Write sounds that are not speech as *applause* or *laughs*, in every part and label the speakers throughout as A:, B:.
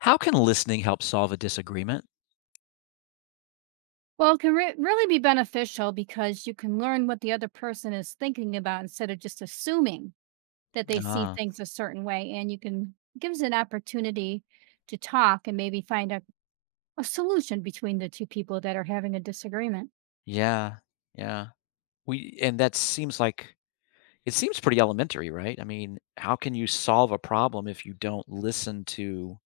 A: How can listening help solve a disagreement?
B: Well, it can really be beneficial because you can learn what the other person is thinking about instead of just assuming that they see
A: Ah,
B: things a certain way. And you can gives an opportunity to talk and maybe find a solution between the two people that are having a disagreement.
A: yeah, yeah. We and that seems like it seems pretty elementary, right? I mean, how can you solve a problem if you don't listen to,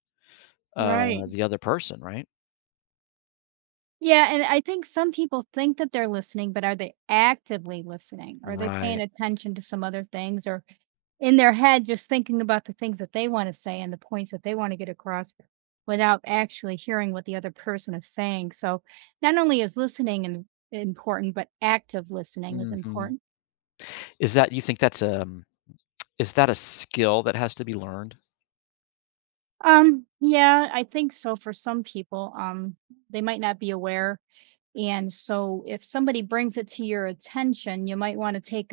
B: Right.
A: the other person, right?
B: Yeah. And I think some people think that they're listening, but are they actively listening? Are they paying
A: Right.
B: attention to some other things or in their head just thinking about the things that they want to say and the points that they want to get across without actually hearing what the other person is saying. So not only is listening and important, but active listening is
A: Mhm.
B: important.
A: Is that you think that's, um is that a skill that has to be learned?
B: Yeah, I think so for some people. They might not be aware. And so if somebody brings it to your attention, you might want to take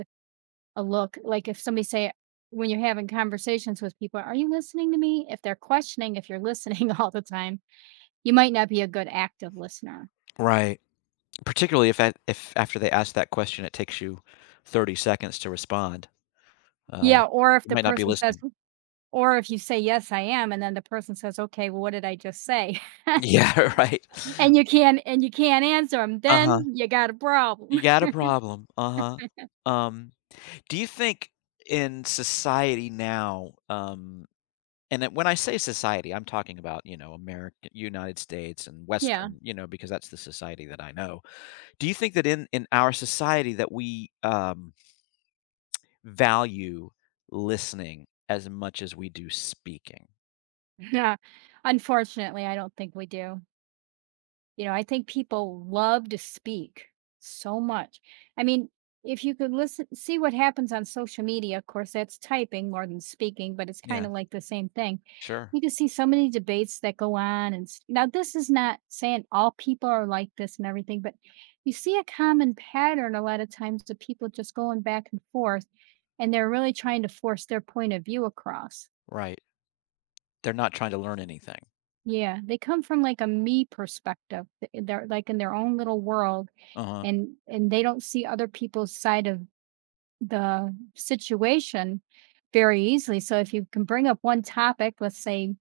B: a look. Like if somebody say when you're having conversations with people, are you listening to me? If they're questioning if you're listening *laughs* all the time, you might not be a good active listener.
A: Right. Particularly if after they ask that question, it takes you 30 seconds to respond, uh,
B: Yeah, or if
A: you
B: the
A: might not be
B: person says
A: listening.
B: or if you say, "Yes, I am," and then the person says, "Okay, well, what did I just say?" *laughs*
A: *laughs* Yeah, right.
B: And you can't answer them,
A: Uh-huh.
B: then you got a
A: You
B: problem. *laughs*
A: got a problem, uh-huh. Um, do you think in society now, and then when I say society, I'm talking about, you know, America, United States and
B: Yeah,
A: Western, you know, because that's the society that I know. Do you think that in our society that we, value listening as much as we do speaking?
B: yeah. Unfortunately, I don't think we do. You know, I think people love to speak so much. I mean, if you could listen, see what happens on social media, of course, that's typing more than speaking, but it's kind
A: Yeah,
B: of like the same thing.
A: sure,
B: You can see so many debates that go on. And now, this is not saying all people are like this and everything, but you see a common pattern a lot of times of people just going back and forth and they're really trying to force their point of view across.
A: right. They're not trying to learn anything.
B: Yeah, they come from like a me perspective. They're like in their own little world
A: Uh-huh,
B: and they don't see other people's side of the situation very easily. So if you can bring up one topic, let's say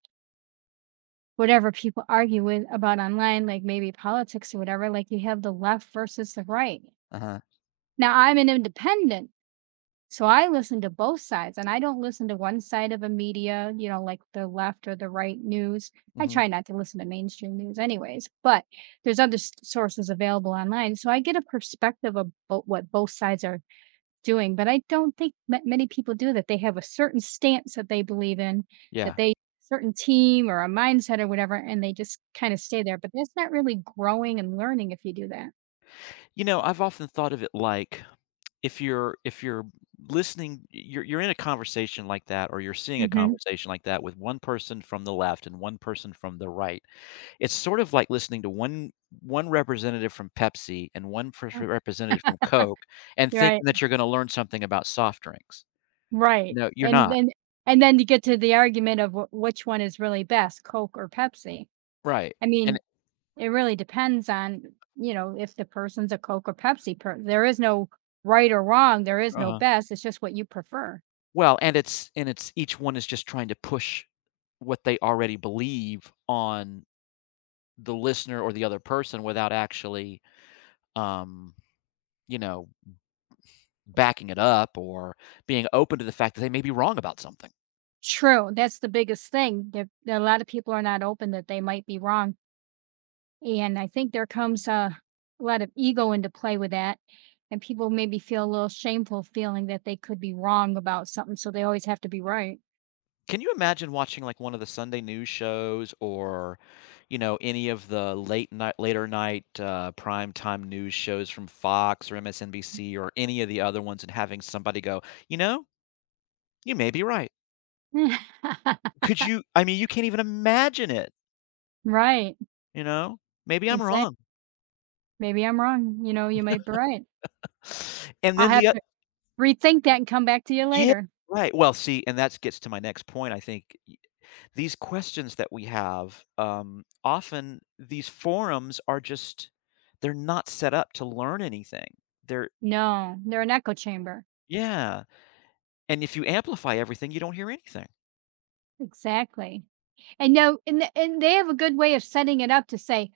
B: whatever people argue with about online, like maybe politics or whatever, like you have the left versus the right.
A: uh-huh,
B: Now I'm an independent, so I listen to both sides and I don't listen to one side of a media, you know, like the left or the right news. I
A: mhm,
B: try not to listen to mainstream news anyways, but there's other sources available online, so I get a perspective of what both sides are doing, but I don't think that many people do that. They have a certain stance that they believe in, that
A: yeah.
B: they certain team or a mindset or whatever, and they just kinda stay there, but that's not really growing and learning if you do that.
A: You know, I've often thought of it like if you're listening you're in a conversation like that, or you're seeing a
B: Mhm.
A: conversation like that with one person from the left and one person from the right. It's sort of like listening to one representative from Pepsi and
B: Uh,
A: representative from Coke and
B: right,
A: thinking that you're going to learn something about soft drinks.
B: right,
A: No, you're not.
B: and then you get to the argument of wh which one is really best, Coke or Pepsi.
A: Right.
B: I
A: And
B: mean, it really depends on, you know, if the person's a Coke or Pepsi per there is no right or wrong, there is no
A: uh
B: best, it's just what you prefer.
A: well, and it's each one is just trying to push what they already believe on the listener or the other person without actually, um, you know, backing it up or being open to the fact that they may be wrong about something.
B: True, that's the biggest thing, that a lot of people are not open that they might be wrong, and I think there comes a lot of ego into play with that, and people maybe feel a little shameful feeling that they could be wrong about something, so they always have to be right.
A: Can you imagine watching, like, one of the Sunday news shows, or, you know, any of the late night later night, prime time news shows from Fox or MSNBC or any of the other ones, and having somebody go, "You know, you may be right."
B: *laughs*
A: Could you I mean, you can't even imagine it,
B: Right.
A: you know? "Maybe I'm
B: Exactly.
A: wrong."
B: "Maybe I'm wrong," you know, "You might be right.
A: And
B: I'll
A: then
B: have
A: the oth
B: to rethink that and come back to you
A: Yeah,
B: later."
A: right. Well, see, and that gets to my next point, I think these questions that we have, often these forums are just they're not set up to learn anything. They're
B: No, they're an echo chamber.
A: yeah, and if you amplify everything, you don't hear anything.
B: Exactly. And no and th and they have a good way of setting it up to say,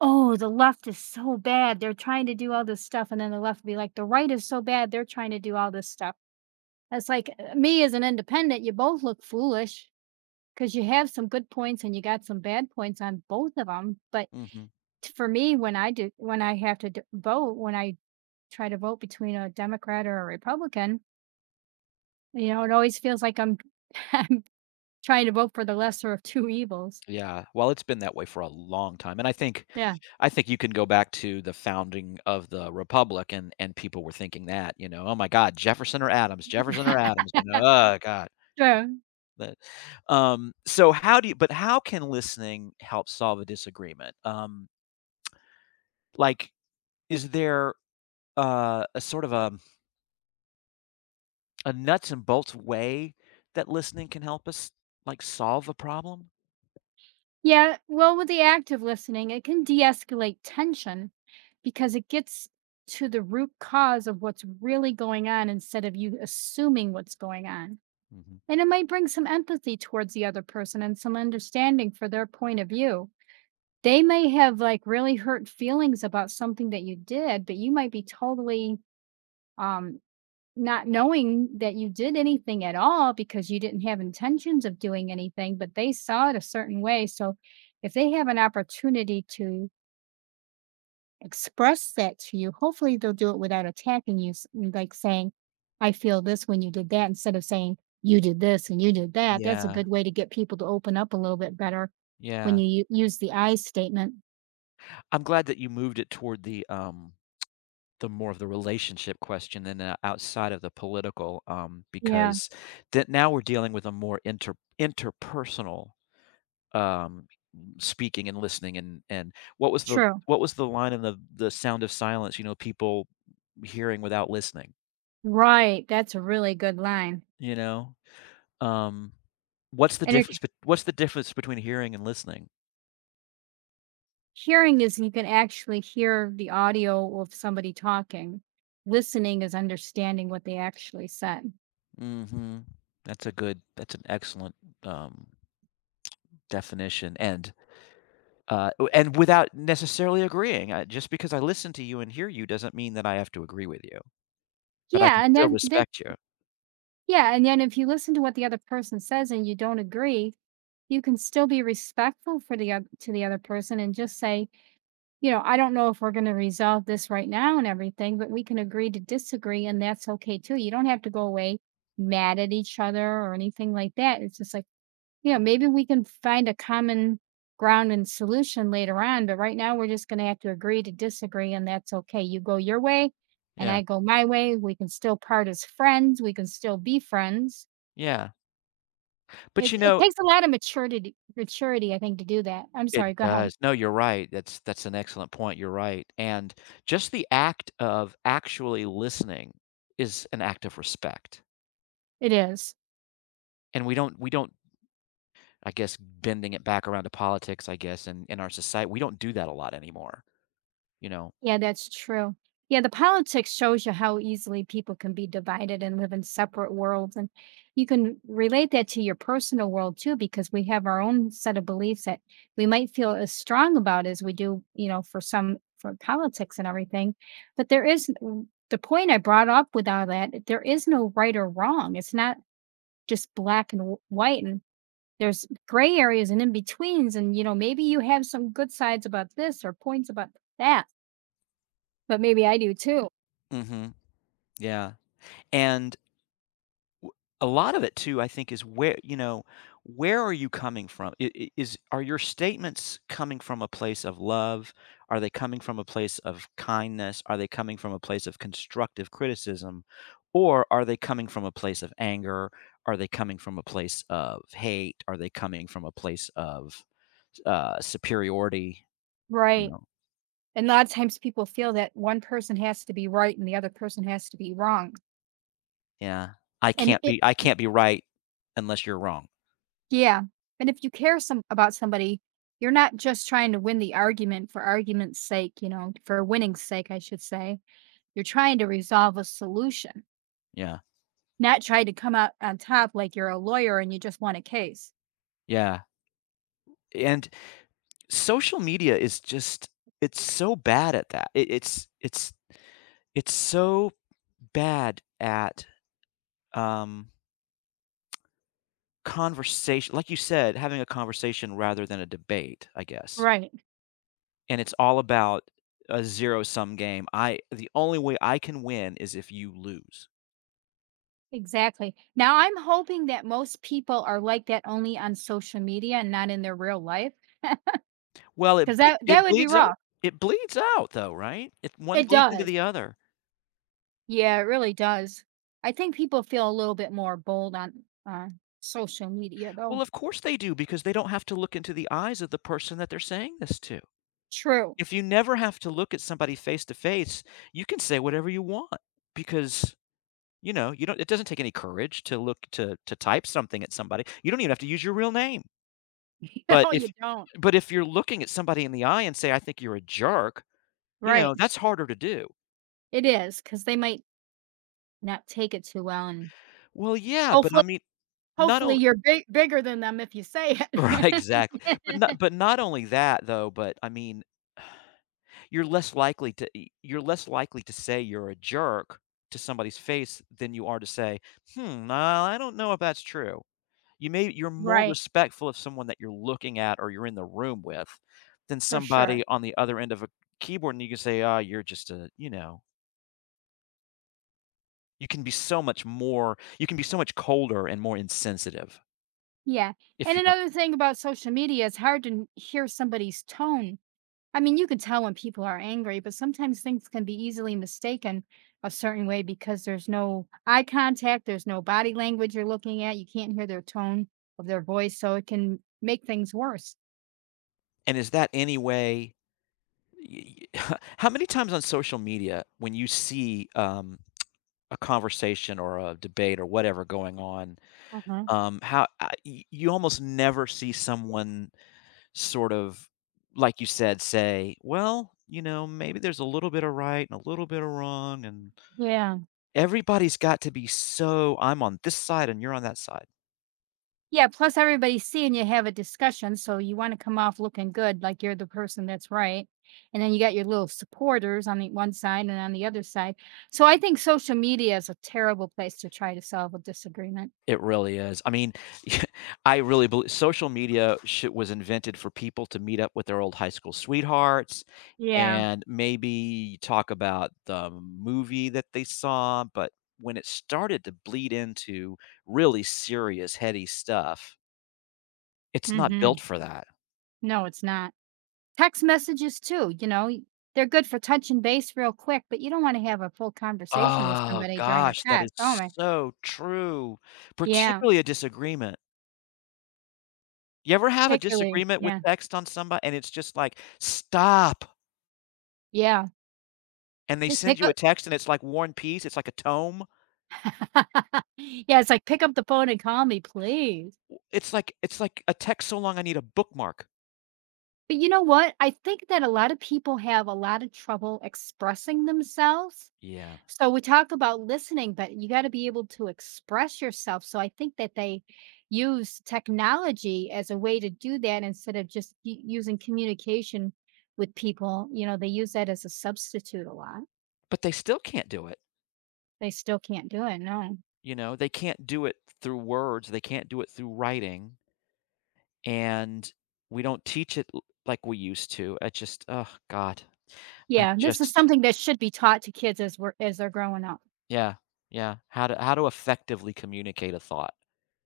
B: "Oh, the left is so bad. They're trying to do all this stuff," and then the left will be like, "The right is so bad. They're trying to do all this stuff." It's like me as an independent, you both look foolish because you have some good points and you got some bad points on both of them. But
A: Mhm.
B: for me, when I do, when I have to vote, when I try to vote between a Democrat or a Republican, you know, it always feels like I'm *laughs* I'm trying to vote for the lesser of two evils.
A: Yeah, well, it's been that way for a long time, and I think
B: Yeah,
A: I think you can go back to the founding of the republic, and people were thinking that, you know, "Oh my god, Jefferson or Adams," you know, "Oh god."
B: sure.
A: But, so how do you but how can listening help solve a disagreement? Like, is there, a sort of a nuts and bolts way that listening can help us, like, solve a problem?
B: Yeah, well, with the active listening, it can de escalate tension because it gets to the root cause of what's really going on instead of you assuming what's going on.
A: Mhm.
B: And it might bring some empathy towards the other person and some understanding for their point of view. They may have like really hurt feelings about something that you did, but you might be totally um not knowing that you did anything at all because you didn't have intentions of doing anything, but they saw it a certain way. So if they have an opportunity to express that to you, hopefully they'll do it without attacking you, like saying, I feel this when you did that, instead of saying, you did this and you did that. That's a
A: Yeah,
B: good way to get people to open up a little bit better when
A: yeah.
B: you use the I statement.
A: I'm glad that you moved it toward the more of the relationship question than outside of the political,
B: Yeah,
A: because that now we're dealing with a more interpersonal, um, speaking and listening and what was the
B: true.
A: what was the line in the Sound of Silence, you know, people hearing without listening,
B: Right. That's a really good line.
A: you know? Um, what's the
B: And it
A: difference bet what's the difference between hearing and listening?
B: Hearing is you can actually hear the audio of somebody talking. Listening is understanding what they actually said.
A: Mhm. That's a good that's an excellent, um, definition, and, w and without necessarily agreeing, just because I listen to you and hear you doesn't mean that I have to agree with you, but I can
B: Yeah, and
A: still
B: then that
A: respect you.
B: yeah, and then if you listen to what the other person says and you don't agree, you can still be respectful for the to the other person and just say, you know, I don't know if we're going to resolve this right now and everything, but we can agree to disagree and that's okay too. You don't have to go away mad at each other or anything like that. It's just like yeah, maybe we can find a common ground and solution later on, but right now we're just going to have to agree to disagree, and that's okay. You go your way, and
A: Yeah,
B: I go my way. We can still part as friends. We can still be friends.
A: yeah,
B: It,
A: but, you
B: it
A: know
B: takes a lot of maturity, I think, to do that. I'm
A: it
B: sorry. Go ahead.
A: does. No, you're right, that's an excellent point, you're right, and just the act of actually listening is an act of respect,
B: It is.
A: and we don't I guess bending it back around to politics, I guess, and in our society, we don't do that a lot anymore, you know?
B: Yeah, that's true. Yeah, the politics shows you how easily people can be divided and live in separate worlds. And you can relate that to your personal world too, because we have our own set of beliefs that we might feel as strong about as we do, you know, for some for politics and everything. But there is the point I brought up with all that, there is no right or wrong. It's not just black and white. And there's gray areas and in betweens. And, you know, maybe you have some good sides about this or points about that, but maybe I do too.
A: Mhm. Yeah. And W A lot of it too, I think, is where you know, where are you coming from? I Is are your statements coming from a place of love? Are they coming from a place of kindness? Are they coming from a place of constructive criticism? Or are they coming from a place of anger? Are they coming from a place of hate? Are they coming from a place of, superiority? You
B: Right.
A: know?
B: And a lot of times people feel that one person has to be right and the other person has to be wrong.
A: Yeah.
B: And it
A: I can't be right unless you're wrong."
B: Yeah. And if you care some about somebody, you're not just trying to win the argument for argument's sake, you know, for winning's sake, I should say. You're trying to resolve a solution,
A: Yeah.
B: not try to come out on top like you're a lawyer and you just won a case.
A: Yeah. And social media is just it's so bad at that. It's so bad at um conversation, like you said, having a conversation rather than a debate, I guess,
B: Right.
A: and it's all about a zero sum game. I The only way I can win is if you lose.
B: Exactly. Now I'm hoping that most people are like that only on social media and not in their real life. Because that
A: It
B: would be
A: bleeds out,
B: rough.
A: it bleeds out though, right? It one
B: It
A: bleeds into
B: does.
A: the other.
B: Yeah, it really does. I think people feel a little bit more bold on, social media, though.
A: Well, of course they do, because they don't have to look into the eyes of the person that they're saying this to.
B: True.
A: If you never have to look at somebody face to face, you can say whatever you want because, you know, you don't it doesn't take any courage to look to type something at somebody. You don't even have to use your real name.
B: *laughs*
A: But
B: No, you
A: if
B: don't.
A: but if you're looking at somebody in the eye and say, "I think you're a jerk," you
B: Right.
A: know, that's harder to do.
B: It is because they might not take it too well, and
A: Well, yeah, but I
B: hopefully
A: mean, not only
B: you're bigger than them if you say
A: *laughs* right,
B: it. *laughs*
A: exactly. But not only that though, but I mean, you're less likely to you're less likely to say you're a jerk to somebody's face than you are to say, "Hmm, nah, I don't know if that's true." You're more
B: Right,
A: respectful of someone that you're looking at or you're in the room with than
B: for sure.
A: somebody on the other end of a keyboard, and you can say, "Ah, you're just a" you know? You can be so much colder and more insensitive
B: Yeah,
A: if
B: and
A: you don't
B: another thing about social media, it's hard to n hear somebody's tone. I mean, you can tell when people are angry, but sometimes things can be easily mistaken a certain way because there's no eye contact, there's no body language you're looking at, you can't hear their tone of their voice, so it can make things worse.
A: and is that any way y y *laughs* how many times on social media when you see, a conversation or a debate or whatever going on,
B: Hmm.
A: how I y you almost never see someone sort of, like you said, say, "Well, you know, maybe there's a little bit of right and a little bit of wrong," and
B: Yeah.
A: everybody's got to be so, "I'm on this side and you're on that side."
B: Yeah. Plus, everybody's seeing you have a discussion. So you want to come off looking good, like you're the person that's right. And then you got your little supporters on the one side and on the other side. So I think social media is a terrible place to try to solve a disagreement.
A: It really is. I mean, *laughs* I really believe social media sh was invented for people to meet up with their old high school sweethearts
B: Yeah.
A: and maybe talk about the movie that they saw, but when it started to bleed into really serious, heady stuff, it's not
B: Hmm.
A: built for that.
B: No, it's not. Text messages too, you know, they're good for touching base real quick, but you don't wanna have a full conversation with
A: Oh
B: somebody during a
A: gosh, that
B: text.
A: is
B: Oh my
A: so true,
B: yeah,
A: particularly a disagreement. You ever have a
B: particularly.
A: disagreement with
B: Yeah,
A: text on somebody, and it's just like, "Stop!"
B: yeah.
A: and
B: It's
A: they
B: like,
A: send
B: "Pick
A: you a
B: up"
A: text and it's like War and Peace, it's like a tome.
B: *laughs* Yeah, it's like, "Pick up the phone and call me, please."
A: W it's like a text so long I need a bookmark.
B: But you know what? I think that a lot of people have a lot of trouble expressing themselves.
A: Yeah.
B: So we talk about listening, but you gotta be able to express yourself, so I think that they use technology as a way to do that instead of just u using communication with people, you know, they use that as a substitute a lot.
A: But they still can't do it,
B: They still can't do it, no.
A: you know? They can't do it through words, they can't do it through writing, and we don't teach it l like we used to. I just oh god. I
B: Yeah, this is
A: just
B: something that should be taught to kids as we're as they're growing up.
A: yeah, yeah. How to effectively communicate a thought.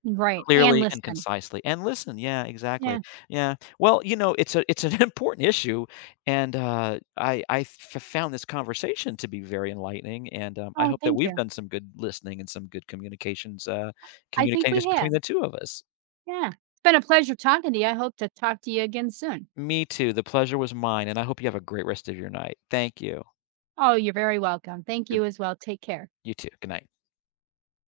B: Right, and
A: Clearly and
B: listen.
A: concisely, and listen yeah, exactly.
B: Yeah.
A: Yeah. Well, you know, it's a it's an *laughs* important issue, and, I f found this conversation to be very enlightening, and, I
B: Oh,
A: hope that
B: thank
A: we've
B: you.
A: done some good listening and some good communications,
B: I think
A: communicating
B: we
A: just between
B: have.
A: the two of us.
B: Yeah. It's been a pleasure talking to you, I hope to talk to you again soon.
A: Me too, the pleasure was mine, and I hope you have a great rest of your night. Thank you.
B: Oh, you're very welcome. Thank
A: Good
B: you as well, take care.
A: You too. Good night.